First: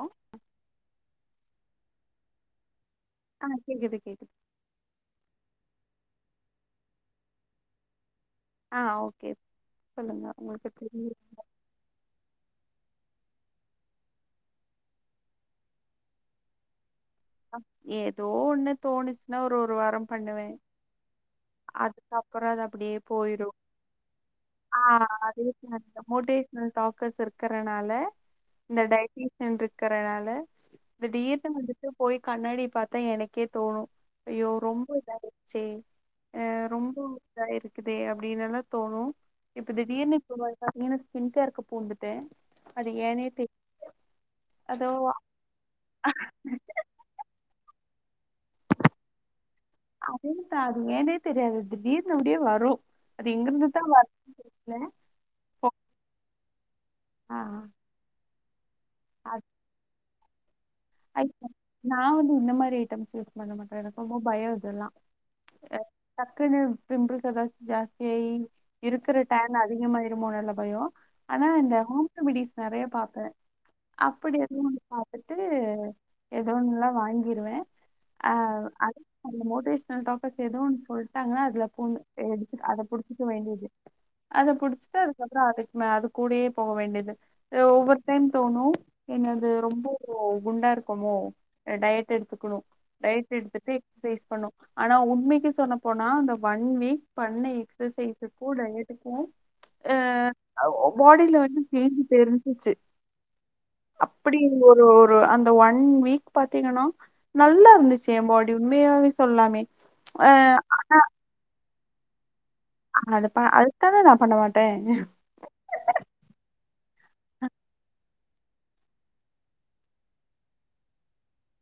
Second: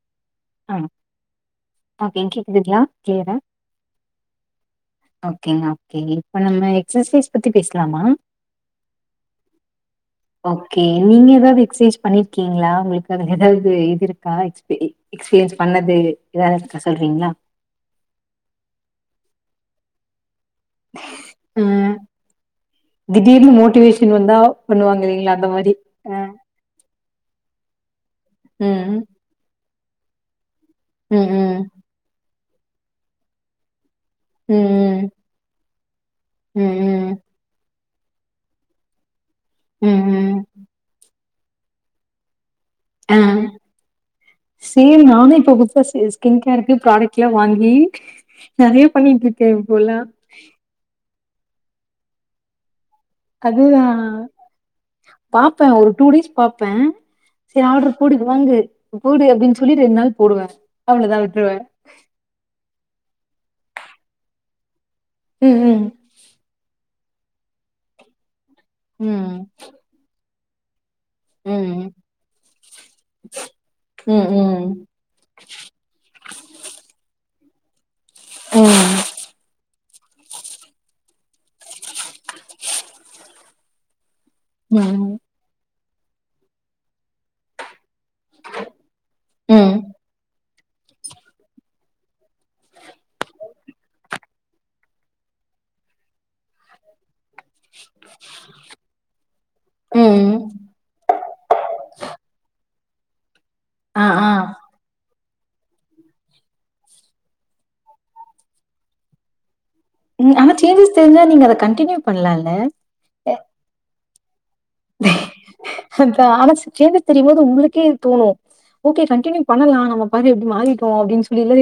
அ அ அப்டியே கேக்குதுங்லா கேளு ஆ கேக்குது கேக்குது ஓகேங்க ஓகேங்க இப்ப நம்ம எக்ஸசைஸ் பத்தி பேச்லாமா அ ஓகே சொல்லுங்க உங்களுக்கு தெரிஞ்ச எக்ஸஸைஸ் பண்ணிருக்கீங்ளா உங்களுக்கு அது எதாவ்து இது இருக்கா எக்பீரியன்ஸ் எக்ஸ்பீரியன்ஸ் பண்ணது எதா இருக்க சொல்றீங்களா ஏதோ ஒண்ணு தோணுச்சுன்னா ஒரு ஒரு வாரம் பண்ணுவே அ அதுக்கு அப்பற அது அப்டியே போ திடீர்னு மோட்டிவேஷன் வந்தா ஆ பண்ணுவாங்க இல்லைங்களா அந்த மாரி அதேதா அ, மோட்டிவேஷனல் டாக்கஸ் இருக்கறனால இந்த ம் டைசிஸ் ருக்கறனால ம் திடிர்னு ம் வந்துட்டு போய் கண்ணாடி பாத்தா எனக்கே தோணு அய்யோ ரொம்ப ம் இதயிடுச்சே ம் ரொம்ப ம் இருக்குதுதே அப்டின்னு எல்லா தோணு இப்ப ம் திடீர்னு இப்ப ம் பாத்தீங்கன்னா [unintelligible] ஸ்கின் கேர் பூந்துட்டே அ அதோ சீன் நானே இப்ப குட்வாய் ஸ்கின் கேருக்கு ப்ராடக்ட் ல வாங்கி நெறைய பண்ணிட்டு இருக்கே இப்போ இல்லா [unintelligible] அது ஏனே தெரியாது திடீர்னு அப்டியே வரு அது எங்கிருந்துதா அதுதா ஆ வரல பாப்பே போ ஒரு டூ டேஸ் பாப்பே ஆ செரி ஆர்டர் போடுது வாங்கு போடு அது அப்டின்னு சொல்லி ரெண்டு நாள் போடுவே அவ்ளதா ஐட்டம் விட்டுருவே நா வந்து இந்த மாரி ஐட்டம்ஸ் யூஸ் பண்ண மாட்டே எனக்கு ரொம்ப பயம் இதெல்லா ம் ம் டக்குனு பிம்பிள்ஸ் எதாவது ஜாஸ்தியாகி இருக்கிற ம் டான் அதிகமாயிருமோனு இல்ல பயோ ஆனா இந்த ம் ஹோம் ரெமிடிஸ் நெறைய பாப்பே அப்டி ம் எல்லா பாத்துட்டு எதோ ஒன்லா வாங்கிருவே ஆ ம் [unintelligible] மோட்டுவேசன் டாக்டர்ஸ் எதோ ஒன்னு சொல்ட்டாங்கன்னா அதுல பூண் எடுத் அத புடுச்சிக்க வேண்டியது அத புடுச்சிட்டு ம் அதுக்கப்பற அதுக் மே அது கூடயே போக வேண்டியது ஒவ்வொரு ஃபஸ்ட் டைம் தோணு என்னது ம் ம் ரொம்போ குண்டா இருக்கமோ டயட் எடுத்துக்கணு டயட் எடுத்துட்டு ஃபேஸ் பண்ணு ஆனா உண்மைக்கு சொல்ல போனா அந்த ஒன் வீக் பண்ண எக்சசைசுக்கு டயட்டுக்கு ம் ய பாடில வந்து செஞ்சு தெரிஞ்சிச்சு ஆ ஆ அப்டி ஒரு ஒ ரு அந்த ஒன் வீக் பாத்தீங்கன்னா நல்லா இருந்துச்சு எ பாடி உண்மையாவே சொல்லாமே ஆ ம் ஆனா சேஞ்சஸ் தெரிஞ்சா நீங்க அத கண்டினியூ பண்லால்ல ஆ அது அத தானே நா பண்ண மாட்டே அ ஆனா சேஸ்சஸ் தெரியும் போது உங்களுக்கே இது தோணு ஓகே கண்டின்யூ பண்ணலா நாம பாக்க எப்டி மாறிட்டோ அப்டின் சொல்லில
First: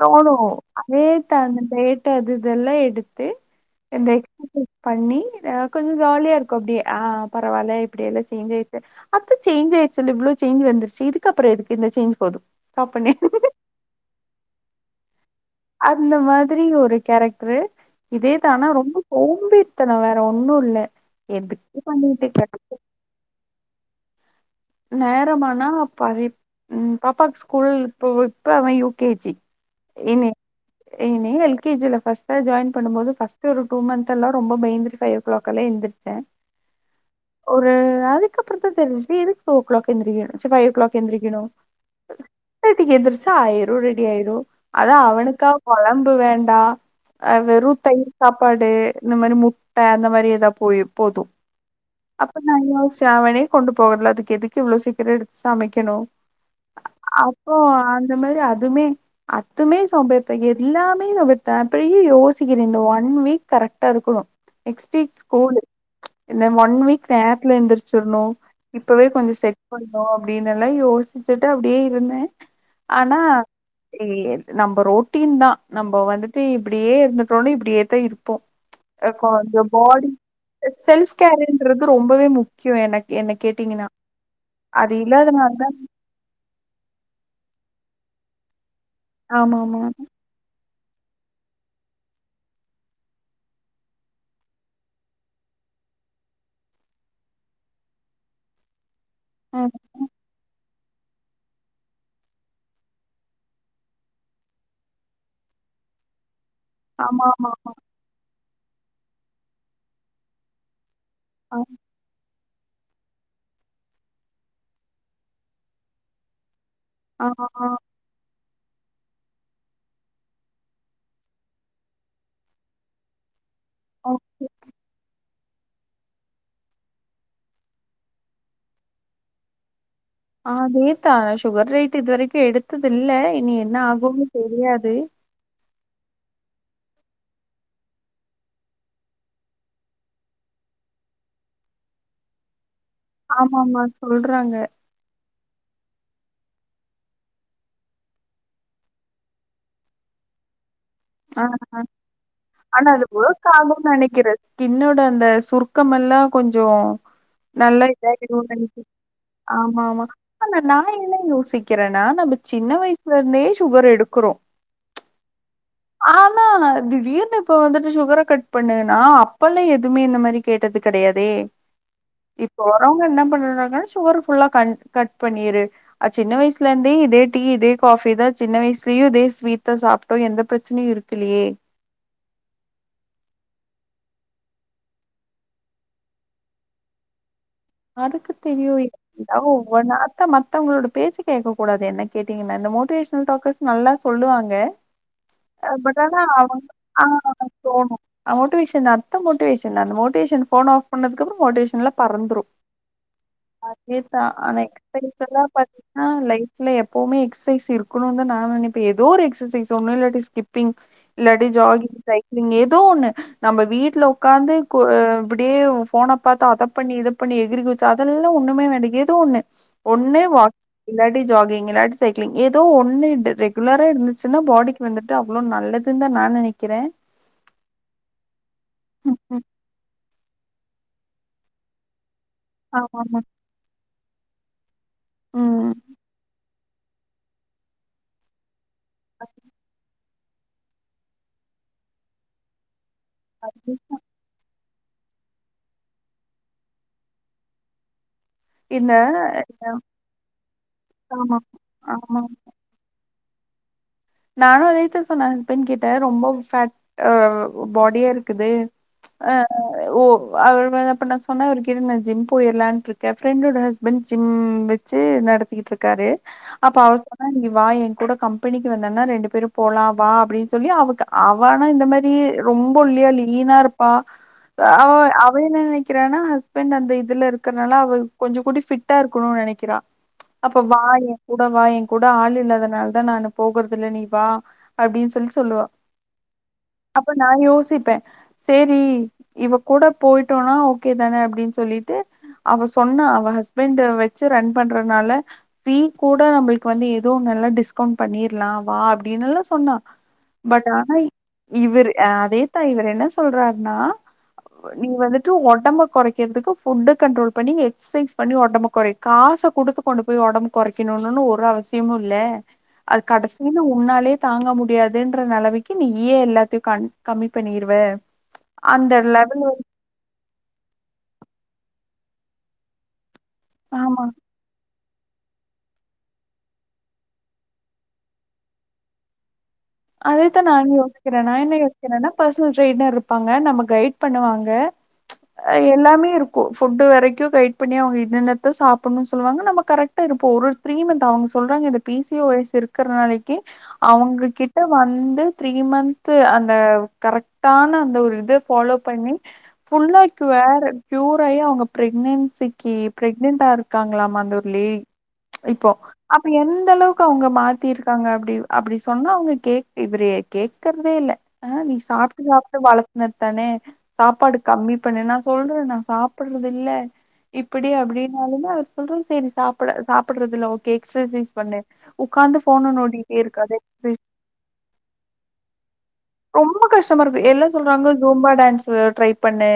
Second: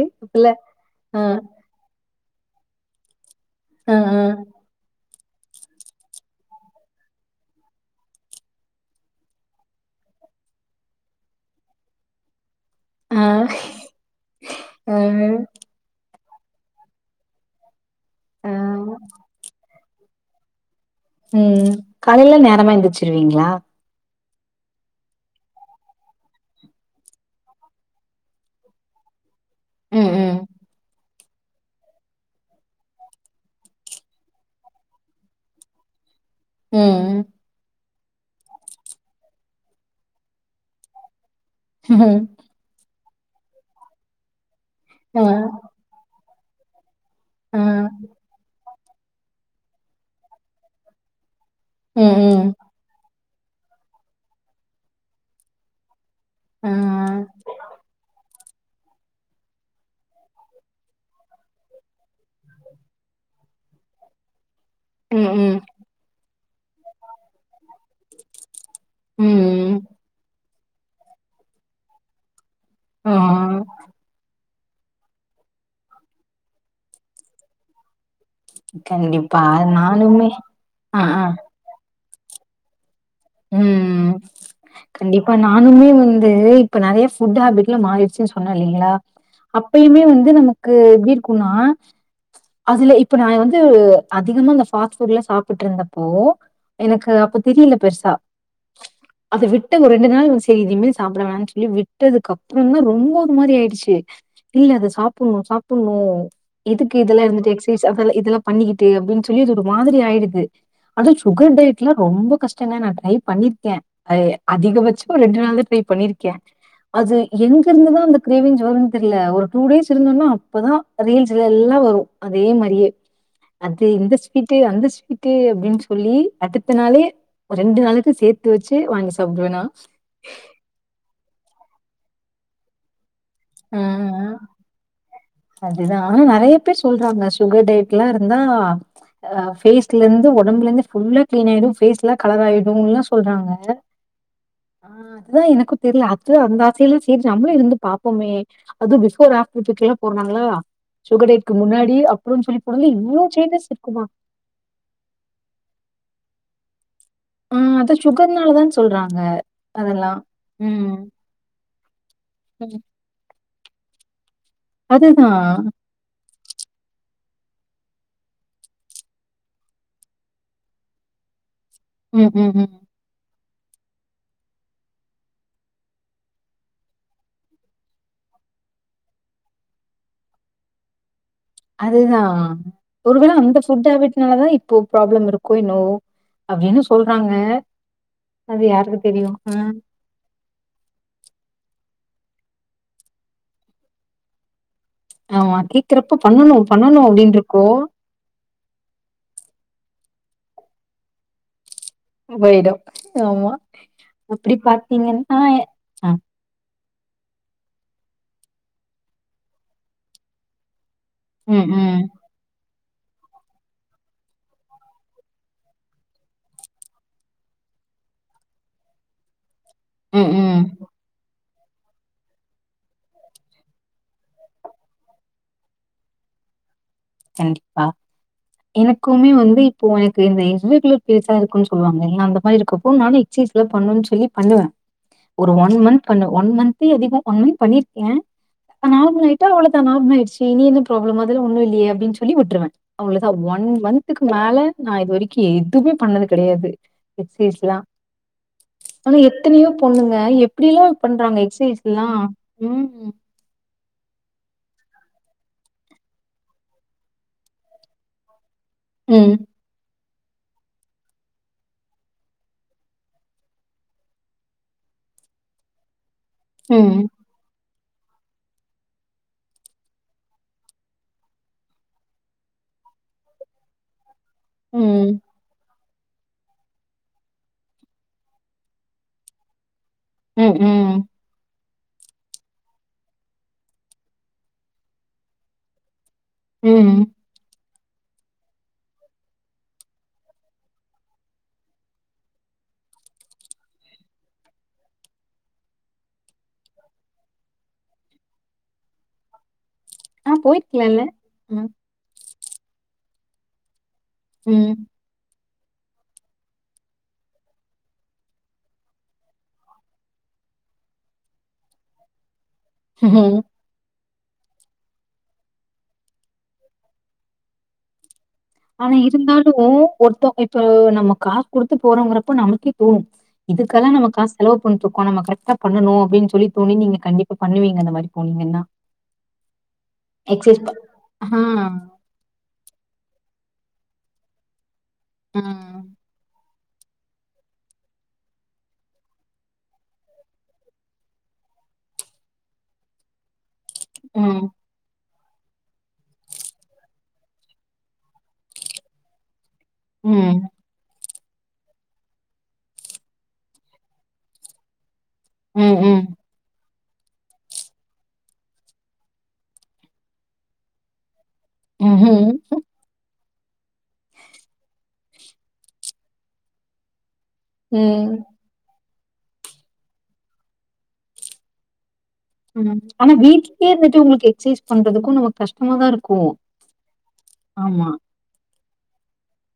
தோணு அதே டான் அந்த டேட்டு அது இததெல்லா எடுத்து ஆ அந்த ஆ எக்சசைஸ் பண்ணி அ கொஞ்சோ ஜாலியா இருக்கு அப்டியே ஆ பரவால்ல இப்டியே எல்லா சேஞ்ச் ஆயிருச்சு அப்ப சேஞ்ச் ஆயிருச்சுல்ல இவ்ளோ சேஞ்ச் வந்துருச்சு இதுக்கப்பற எதுக்கு இந்த சேஞ்ச் போது அ அ அந்த மாதிரி ஒரு கேரக்டரு ஆ இதேதா ரொம்ப சோம்பேறி த்தன வேற ஒன்னு இல்ல ம் எதுக்கு பண்ணிட்டு காலைல இருக்க நேரமா எழுந்திருச்சிருவீங்ளா நேரமானா ப ம் பாப்பா ஸ்கூல் இப்ப இப்ப அவ யூ கே ஜி ம் இனி ம் ஏன L K G first join பண்ணும்போது ஃபஸ்டு ஒரு டூ மந்த் எல்லா ரொம்ப பயந்துட்டு ஃபை ஓ கிளாக் எந்திரி சேர் ம் ம் ஒரு அதுக்கப்புற தா தெரிஞ்சு இது டூ ஓ கிளாக் எந்திரிக்கணு ச்சே ஃபைவ் ஓ கிளாக் எந்திரிக்கணு ஹம் எயிட் தட்டிக்கு எந்திரிச்சா ஆயிரு ரெடி ஆயிரு அதா ஆ, அவனுக்கா கொழம்பு வேண்டா அ ஆ, வெறு தயிர் சாப்பாடு இந்த மாரி முட்டை அந்த மாரி ஏதா போயி போது ம், அப்ப ம், நா யோசிச்ச அவனே கொண்டு போகல அதுக்கு எதுக்கு இவ்ளோ சீக்கிரம் எடுத்து சமைக்கணு ஆ, அப்போ அந்த மாரி அதுமே அதுமே சோம்பேறிதா எல்லாமே நா விட்ட அப்றோ ஏ யோசிக்கிறே இந்த ஒன் வீக் கரெக்ட்டா இருக்கணு நெக்ஸ்ட் வீக் ம், ம், ஸ்கூலு இந்த ஒன் வீக் நேரத்துல எந்திரிச்சிரணு இப்பவே கொஞ்சோ செட் ம், பண்ணணு அப்டின்னு எல்லா யோசிச்சுட்டு அப்டியே இருந்தே ஆ. ஆனா எ நம்ம ரோட்டீன் தா நம்ம வந்துட்டு இப்டியே இருந்துட்டோன்னு இப்டியே தா இரு போ இப்ப கண்டிப்பா. வந்து பாடி நானுமே ஆ, செல்ப் ஆ, கேருன் றது ரொம்பவே முக்கியோ எனக்கு எனக் ம் கண்டிப்பா தா நானுமே வந்து இப்ப நெறைய புட் ஹேபிட்லா மாறிடுச்சு சொன்ன இல்லீங்களா ஆமா ஆமா அப்பயுமே வந்து நமக் கு எப்டி இருக்குனா அதுல இப்ப நா வந்து அதிகமா அந்த பாஸ்ட் ஃபுட் எல்லா சாப்பிட்டு இருந்தப்போ எனக்கு அப்ப தெரில பெருசா அதை விட்டு ஒரு ரெண்டு நாள் செய்து மிஸ் சாப்பிட வேணாம்னு சொல்லி விட்டதுக்கு அப்புற தா ரொம்ப ஒரு மாரி ஆயிடுச்சு இல்ல அது சாப்டணு சாப்டணு எதுக்கு இதெல்லா ஆமா ஆமா இருந்துட்டு ஆமா எக்சைஸ் அதெல்லா இதெல்லா பண்ணிக்கிட்டு அப்டின்னு சொல்லி ஒரு மாதிரி ஆயிடுது அதச் சுகர் டயட்லாம் ரொம்ப கஷ்டம்ங்க நா ட்ரை பண்ணிருக்க அ அதிகபட்சம் ஒரு ரெண்டு நாள் தா ட்ரை பண்ணிருக்க அது ஆ ஆ எங்கிருந்துதா அந்த க்ரேவிஞ் வருன்னு தெரில்ல ஒரு டூ டேஸ் இருந்தோன்னா அப்பதா ரீல்ஸ்ல எல்லா வரு அதே மாரியே அது ஆ இந்த ஸ்வீட்டு அந்த ஸ்வீட்டு அப்டின்னு சொல்லி அடுத்த நாளே ரெண்டு நாளைக்கு சேத்து வச்சு வாங்கி சாப்பிடுவேனா ஆ அதேதா சுகர் ரேட் இதுவரைக்கு எடுத்தது இல்ல இனி என்ன ஆகும்னு தெரியாது அதுதா நெறைய பேர் சொல்றாங்க சுகர் டேட்ல்லா இருந்தா ஆ பேஸ்ல இருந்து ஒடம்புல இருந்து ஃபுல்லா கிளீன் ஆயிடு ஃபேஸ் எல்லா கலராயிடுனெல்லா சொல்றாங்க ஆமாமா சொல்றாங்க. ஆ அதுதா எனக்கு தெரில்ல அது அந்த ஆசைல்ல செரி நம்மளு இருந்து பாப்போமே அதும் பிஃபோர் ஆஃப்டர் துக்கெல்லா போடறாங்களா ஆ சுகர்டேக்கு முன்னாடி அப்பறம்னு னு சொல்லி போடைல்ல ஆனா அது இவளோ ஒர்க் சேஞ்சஸ் ஆகும்னு இருக்குமா நெனைக்கிறேன். ஸ்கின்னோட அந்த சுருக்கம் எல்லா கொஞ்சோ ஆ நல்லா அது சுகர்னாலதான் இதாயிருன்றன்னிக்கி சொல்றாங்க ஆமா ஆமா அதெல்லா ஆனா நா ம் என்ன யோசிக் கிறேனா நம்ம சின்ன வயசுல இருந்தே சுகர் எடுக்குறோ அதுதா ஆனா திடீர்னு இப்ப வந்துட்டு சுகரா கட் பண்ணுன்னா அப்ப எல்லா எதுவுமே இந்த மாரி கேட்டது கெடையாதே ம் ம் இப்ப ம் வர்றவங்க என்ன பண்றாங்கன்னா சுகர ஃபுல்லா கண் கட் பண்ணிரு அ சின்ன வயசுல இருந்தே இதே டீ இதே காஃபி தா சின்ன வயசுலயு இதே ஸ்வீட் தா சாப்ட்டோ எந்த பிரச் சினையு இருக்கலியே அதுதா ஒருவேளை அந்த ஃபுட் ஹேபிட்னாலதா இப்போ ப்ராப்ளம் இருக்கோ இன்னவோ அப்டினு சொல்றாங்க யாருக்கு அது தெரியு யாருக்கு தெரியு எதா ஆ ஒவ்வொண்ணா தா மத்தவங்களோட பேச்ச கேட்க கூடாது என்ன கேட்டீங்கன்னா இந்த மோட்டிவேஷனல் டாக்கர்ஸ் நல்லா சொல்லுவாங்க ஆமா ஆ பட் கேக்குறப்ப ஆனா பண்ணணு அவுங்க பண்ணணு அ ஆ அப்டின்ருக்கு தோணு அ மோட்டிவேஷன் அப்ப மோட்டிவேஷன் அந்த மோட்டிவேஷன் ஃபோன ஆஃப் பண்ணதுக்கப்பறோ மோட்டிவேஷன்ல்லா பறந்துரு போயிடு ஆமா அதேதா அப்டி ஆனா பாத்தீங்கன்னா எக்ஸ்பெக்டெல்லா பாத்தி ஆ லைப்ல எப்பவுமே எக்சசைஸ் இருக்கணுனு தா நா நெனைப்பே ஏதோ ஒரு எக்ஸசைஸ் ஒன்னு இல்லாட்டி ஸ்கிப் பிங் இல்லாட்டி ம் ஜாக்கிங் ம் சை க்ளிங் எதோ ஒண்ணு நம்ம வீட்ல உட்காந்து கொ இப்டியே ஃபோன பாத்தா அத பண்ணி இதப் பண்ணி எகிறி குதிச்சு அதெல்லா ஒண்ணுமே வேணா ஏதோ ஒண்ணு ஒண்ணு ம் வாக் ம் இல்லாட்டி ஜாகிங் இல்லாட் சைக்ளிங் ஏதோ ஒண்ணு டு ரெகுலரா இருந்துச்சுன்னா பாடிக்கு வந்துட்டு அவ்ளோ நல்லதுன் தா நா நெனைக் கண்டிப்பா ம் எனக்குமே ம் வந்து இப்ப எனக்கு இந்த இர் ரெகுலர் பீரியட்ஸ்சா இருக்குன்னு சொல்லுவாங்கல்ல அந்த மாரி இருக்கப்போ ஆமா ஆமா நானு எக்சைஸ் பண்ணும்னு சொல்லி பண்ணுவே ஒரு ஒன் ம் மந்த் பண்ணு ஒன் மந்த்தே அதிகோ ஒன் மந்த் பண்ணிருக்கே நார்மல் ஆயிட்டா அவ்ளதா நார்மலாயிருச்சு இனி என்ன பிராப்ளம் அதுதா ஒன்னு இல்லியே அப்டின்னு சொல்லி விட்டுருவே அவ்ளோ தா ஒன் மந்த் த்துக்கு மேல நா இது வரைக்கு எதுவுமே பண்ணது கெடையாது எக்சைஸ்லா இந்த ஆனா எத்தனையோ பொண்ணுங்க எப்டி எல்லா ஆமா பண்றாங்க எக்சசைஸ் ல்லா ஆமா ம் ம் நானும் அதேத்தா சொன்னே எ ஹஸ்பெண்ட் கிட்ட ரொம்ப ஃபேட் ஆ பாடியா இருக்குது அ ம் ஓ அவர் நா அப்ப சொன்னே அவரு கிட்ட நா ஜிம் போயிரலான்ருக்கே ஃப்ரெண்டோட ஹஸ்பண்ட் ஜிம் வெ ச்சு நடத்திகிட்ருக்காரு அப்ப அவ ம் சொன்னா நீ வா எ கூட கம்பெனி வந்தன்னா ரெண்டு பேரு போலா வா அப்டின்னு சொல்லி அவக்கு அவ ஆனா இந்த மாரி ரொம்ப ஒல்லியா லீனா இருப் ப்பா அவ ம் அவ என்ன நெனக்கிறானா ஹஸ்பண்ட் அந்த இதுல இருக்கறனால அவ கொஞ்சோ கூடி ஃபிட்டா இருக்கணுன்னு நெனைக்கிறா ம் அப்ப வா ம் எ கூட வா எ கூட ஆள் இல்லதனால தா நானு போகறதில்ல நீ வா அப்டின்னு சொல்லி சொல்லுவா ம் ம் நா யோசிப்பே சேரி இவ கூட போயிட்டோனா ஓகே தான அப்டின்னு சொல்லிட்டு அவ சொன்னா அவ ஹஸ்பண்ட் வச்சு ரன் பண்றனால ஃப்பீ கூட நம்மளுக்கு வந்து எதோ நல்லா டிஸ்கவுண்ட் பண்ணிரலா வா அப்டின்னுல்லா சொன்னா ஆ பட் ஆனா போயிருக்கலால்ல ம் இவரு அ அதேதா இவரு என்ன சொல்றார்னா ம் நீ வந்துட் டு ஒடம்ப கொறகிறதுக்கு ஃபுட் கண்ட்ரோல் பண்ணி எக்சைஸ் பண்ணி ஒடம்ப கொறை காச குடுத்து கொண்டு போய் ஒடம்ப கொறக்கணுனு ஒரு அவசியமு இல்ல அது ம் கடசி து உன்னாலேயே தாங்க முடியாதுன்ற நெலவைக்கு நீ ஏயே எல்லாத்தையு கண் கம்மி பண்ணிருவ அந்த ஆனா லெவல் இருந்தாலு ஒருத்தோ இப்ப நம்ம காஸ் கொடுத்து போறோங்கிறப்ப நமக்கே தோணு இதுக்கெல்லா ஆமா நம்ம காஸ் செலவு பண்ணுட்டு இருக்கோ நம்ம கரெக்டா பண்ணணு அப்டின்னு சொல்லி தோணி நீங்க கண்டிப்பா பண்ணுவீங்க அந்த மாரி போனீங்கன்னா அதேத்தா எக்சைஸ் ப நானு யோசிக்கிறே ஆ நா என்ன யோஸ்கீறே ன்னா பர்சனல் ட்ரைனர் இருப்பாங்க நம்ம கைட் பண்ணுவாங்க ம் எல்லாமே இரு கு ஃபுட்டு வரைக்கு கைட் பண்ணி அவுங்க இன்இன்னத்த சாப்பிணுனு சொல்லுவாங்க நம்ம கரெக்டா இருப்போ ஒரு ப்ரீ மந்த் அவுங்க சொல்றாங்க இந்த பி சி ஓ எஸ் இருக்குற நாளைக்கு அவங்க ம் கிட் ட வந்து த்ரீ மந்த் அந்த கரெக்ட்டான அந்த ஒரு இத ஃபாலோ பண்ணி புள்ளைக்கு ம் வேற க்யூர் ஆயி அவுங்க பிரக்னன்சிக்கு பிரெக்னன்ட்டா இருக்காங்களாமா அந்த ஒரு லே இப்போ ம் ம் அப்ப எந்த அளவுக்கு அவுங்க மாத்திருக்காங்க அப்டி அப்டி சொன்னா அவுங் கேக் பிவரே கேக்றதே இல்ல ஆ நீ சாப்ட்டு ம் சாப்ட்டு வளத் உன்னத்தானே சாப்பாடு கம்மி பண்ணு நா சொல்றனா சாப்பறது இல்ல இப்டி ம் அப்டின்னாலுமே அவர் சொல்றது சரி சாப்ட சாப்டறதில்ல ஓகே எக்ஸசைஸ் பண்ணு உக்காந்து ம் ஃபோன ஆனா நோண்டிட்டே இருக்காத வீட்லயே எக்ஸசைஸ் இருந்துட்டு உங்களுக்கு எக்சசைஸ் பண்றதுக்கு நமக்கு கஷ்டமாதா இருக்கு ரொம்ப கஷ்டமா இருக்கு எல்லா சொல்றாங்க ஜூம்பா டான்ஸ் இவ்ளோ ட்ரை பண்ண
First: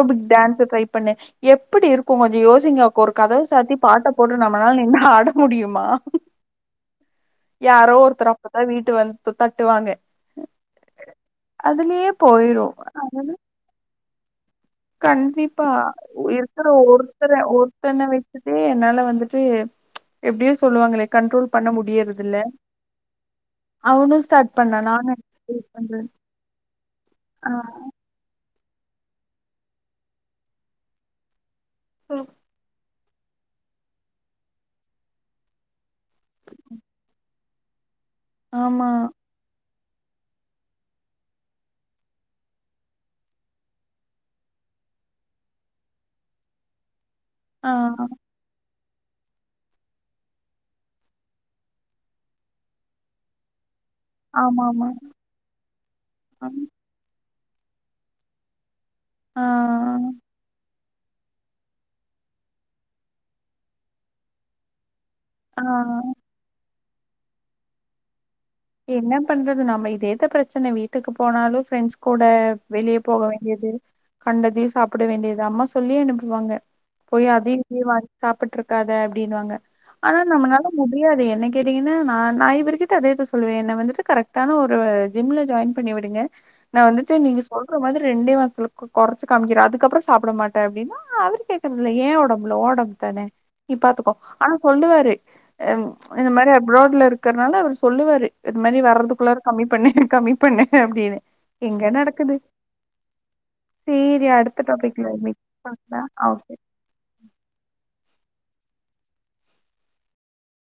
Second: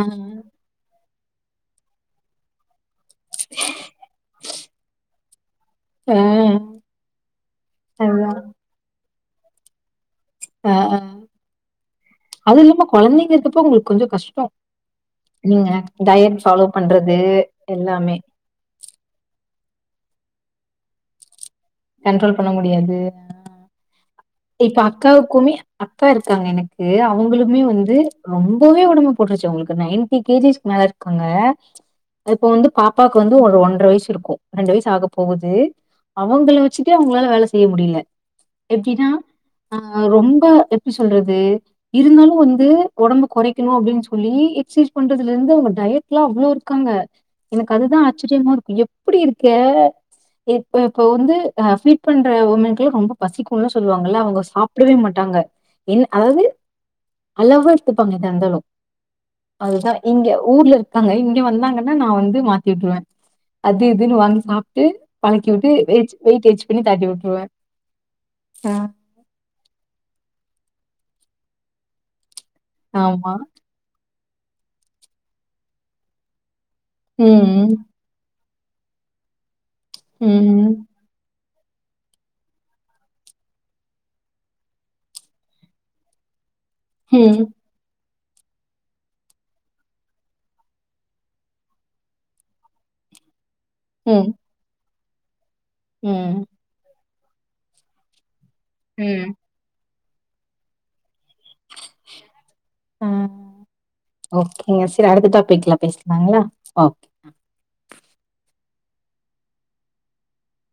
அ, டான்ஸ் ட்ரை பண்ண எப்டி இருக்கு கொஞ்சோ யோசிங்க ஒரு கதவ சாத்தி பாட்ட போட்டு நம்மளால நின்னு ஆட முடியுமா ஆ யாரோ ஒருத்தர் அப்பதா வீட்டு வந்து தட்டுவாங்க அ அதுலயே அது போயிரு இல்லாம அதனால கொழந்தைங்க இருக்குறப்போ உங்களுக்கு கொஞ்சோ கஷ்ட கண்டிப்பா நீங்க டயட் ஃபாலோ பண்றது எல்லாமே இதே என்னால வந்துட்டு எப்படியோ சொல்லுவாங்களே கண்ட்ரோல் பண்ண முடியறதுல்ல எது அவனு ஸ்டார்ட் இப்ப பண்ணா நானு அக்காவுக்குமே பண்றே அக்கா இருக்காங்க எனக்கு ஆ அவுங்களுமே வந்து ரொம்பவே உடம்பு போட்ருச்சு அவுங்களுக்கு நைன்டி கே ஜி் ஸ் மேல இருக்காங்க இப்ப வந்து பாப் பாக்கு வந்து ஒரு ஒன்ற வயசு இருக்கு ரெண்டு வயசு ஆக போகுது அவங்கள வச்சுட்டே அவங்களால வேல செய்ய முடில ஆமா எப்படின்னா ஆ ரொம்ப எப்டி சொல்றது இருந்தாலு வந்து உடம்பு கொறைக்கணு அப்டின் சொல்லி எக்ஸசைஸ் பண்றதுல இருந்து அவுங்க டயட் கியா அவ்ளோ இருக்காங்க ஆ எனக்கு அதுதா ஆச்சரியமா இருக்கு எப் ப்டி இருக்க இ இப்ப வந்து ஃபீட் பண்ற உமன்கெல்லா ரொம்ப பசிக்குல சொல்லுவாங்க எல்லாம் அவங்க ஆமா ஆமா சாப்டவே மாட்டாங்க என் அதாவது அளவா எடுத்துப்பாங்க எதாயிருந்தாலு ஆ ஆ அதுதா இங்க ஊர்ல இரு இருக்காங்க இங்க வந்தாங்கன்னா நா வந்து மாத்தி விட்ருவ அது இதுன்னு வாங்கி சாப்ட்டு பழக்கி ஆ. விட்டு வெயி வெய்ட் வச் பண்ணி தாட்டி விட்ருவ ம் என்ன பண்றது நம்ம இதேதா பிரச்சன வீட்டுக்கு போனாலு ஃபிரெண்ட்ஸ் கூட வெளிய போக ஆமா வேண்டியது கண்டதையு சாப்ட வேண்டியது அம்மா சொல்லியே அனுப்புவாங்க போய் அதயு ம் போய் வாங்கி சாப்புட்ருக்காத அப்டின்னுவாங்க ஆனா நம்மளால ம் மு டியாது என்ன கேட்டீங்கனா நா நா இவருக்கிட்ட அதேதா சொல்லுவ என்ன வந்துட்டு கரெக்ட்டான ஒரு ஜிம்ல ஜாய்ன் பண்ணி விடுங்க நா வந்துட்டு நீங்க ம் சொல் ஒரு மாதிரி ரெண்டே வாரத்துலக் கொறச்சு காமிக்கிற அதுக்கப்ற சாப்ட மாட்ட அப்படின்னா அவர் கேக்குறதுல ஏ உடம்புல்ல உ உடம்புதான நீ ம் பாத்துக்கோ ம் ஆனா சொல்லுவாரு ம் இந்த மாரி அப்ராட்ல இருக்குறனால அவரு சொல்லுவாரு இது மாரி ம் வர்றதுக்குள்ளாற கம்மி பண்ணு கம்மி பண்ணு அப்டின்னு எங்க நடக்குது ம் சேரி அடுத்த ஓகேங்க டாப்பிக்ல மீட் பண்லா அ ஓகே அ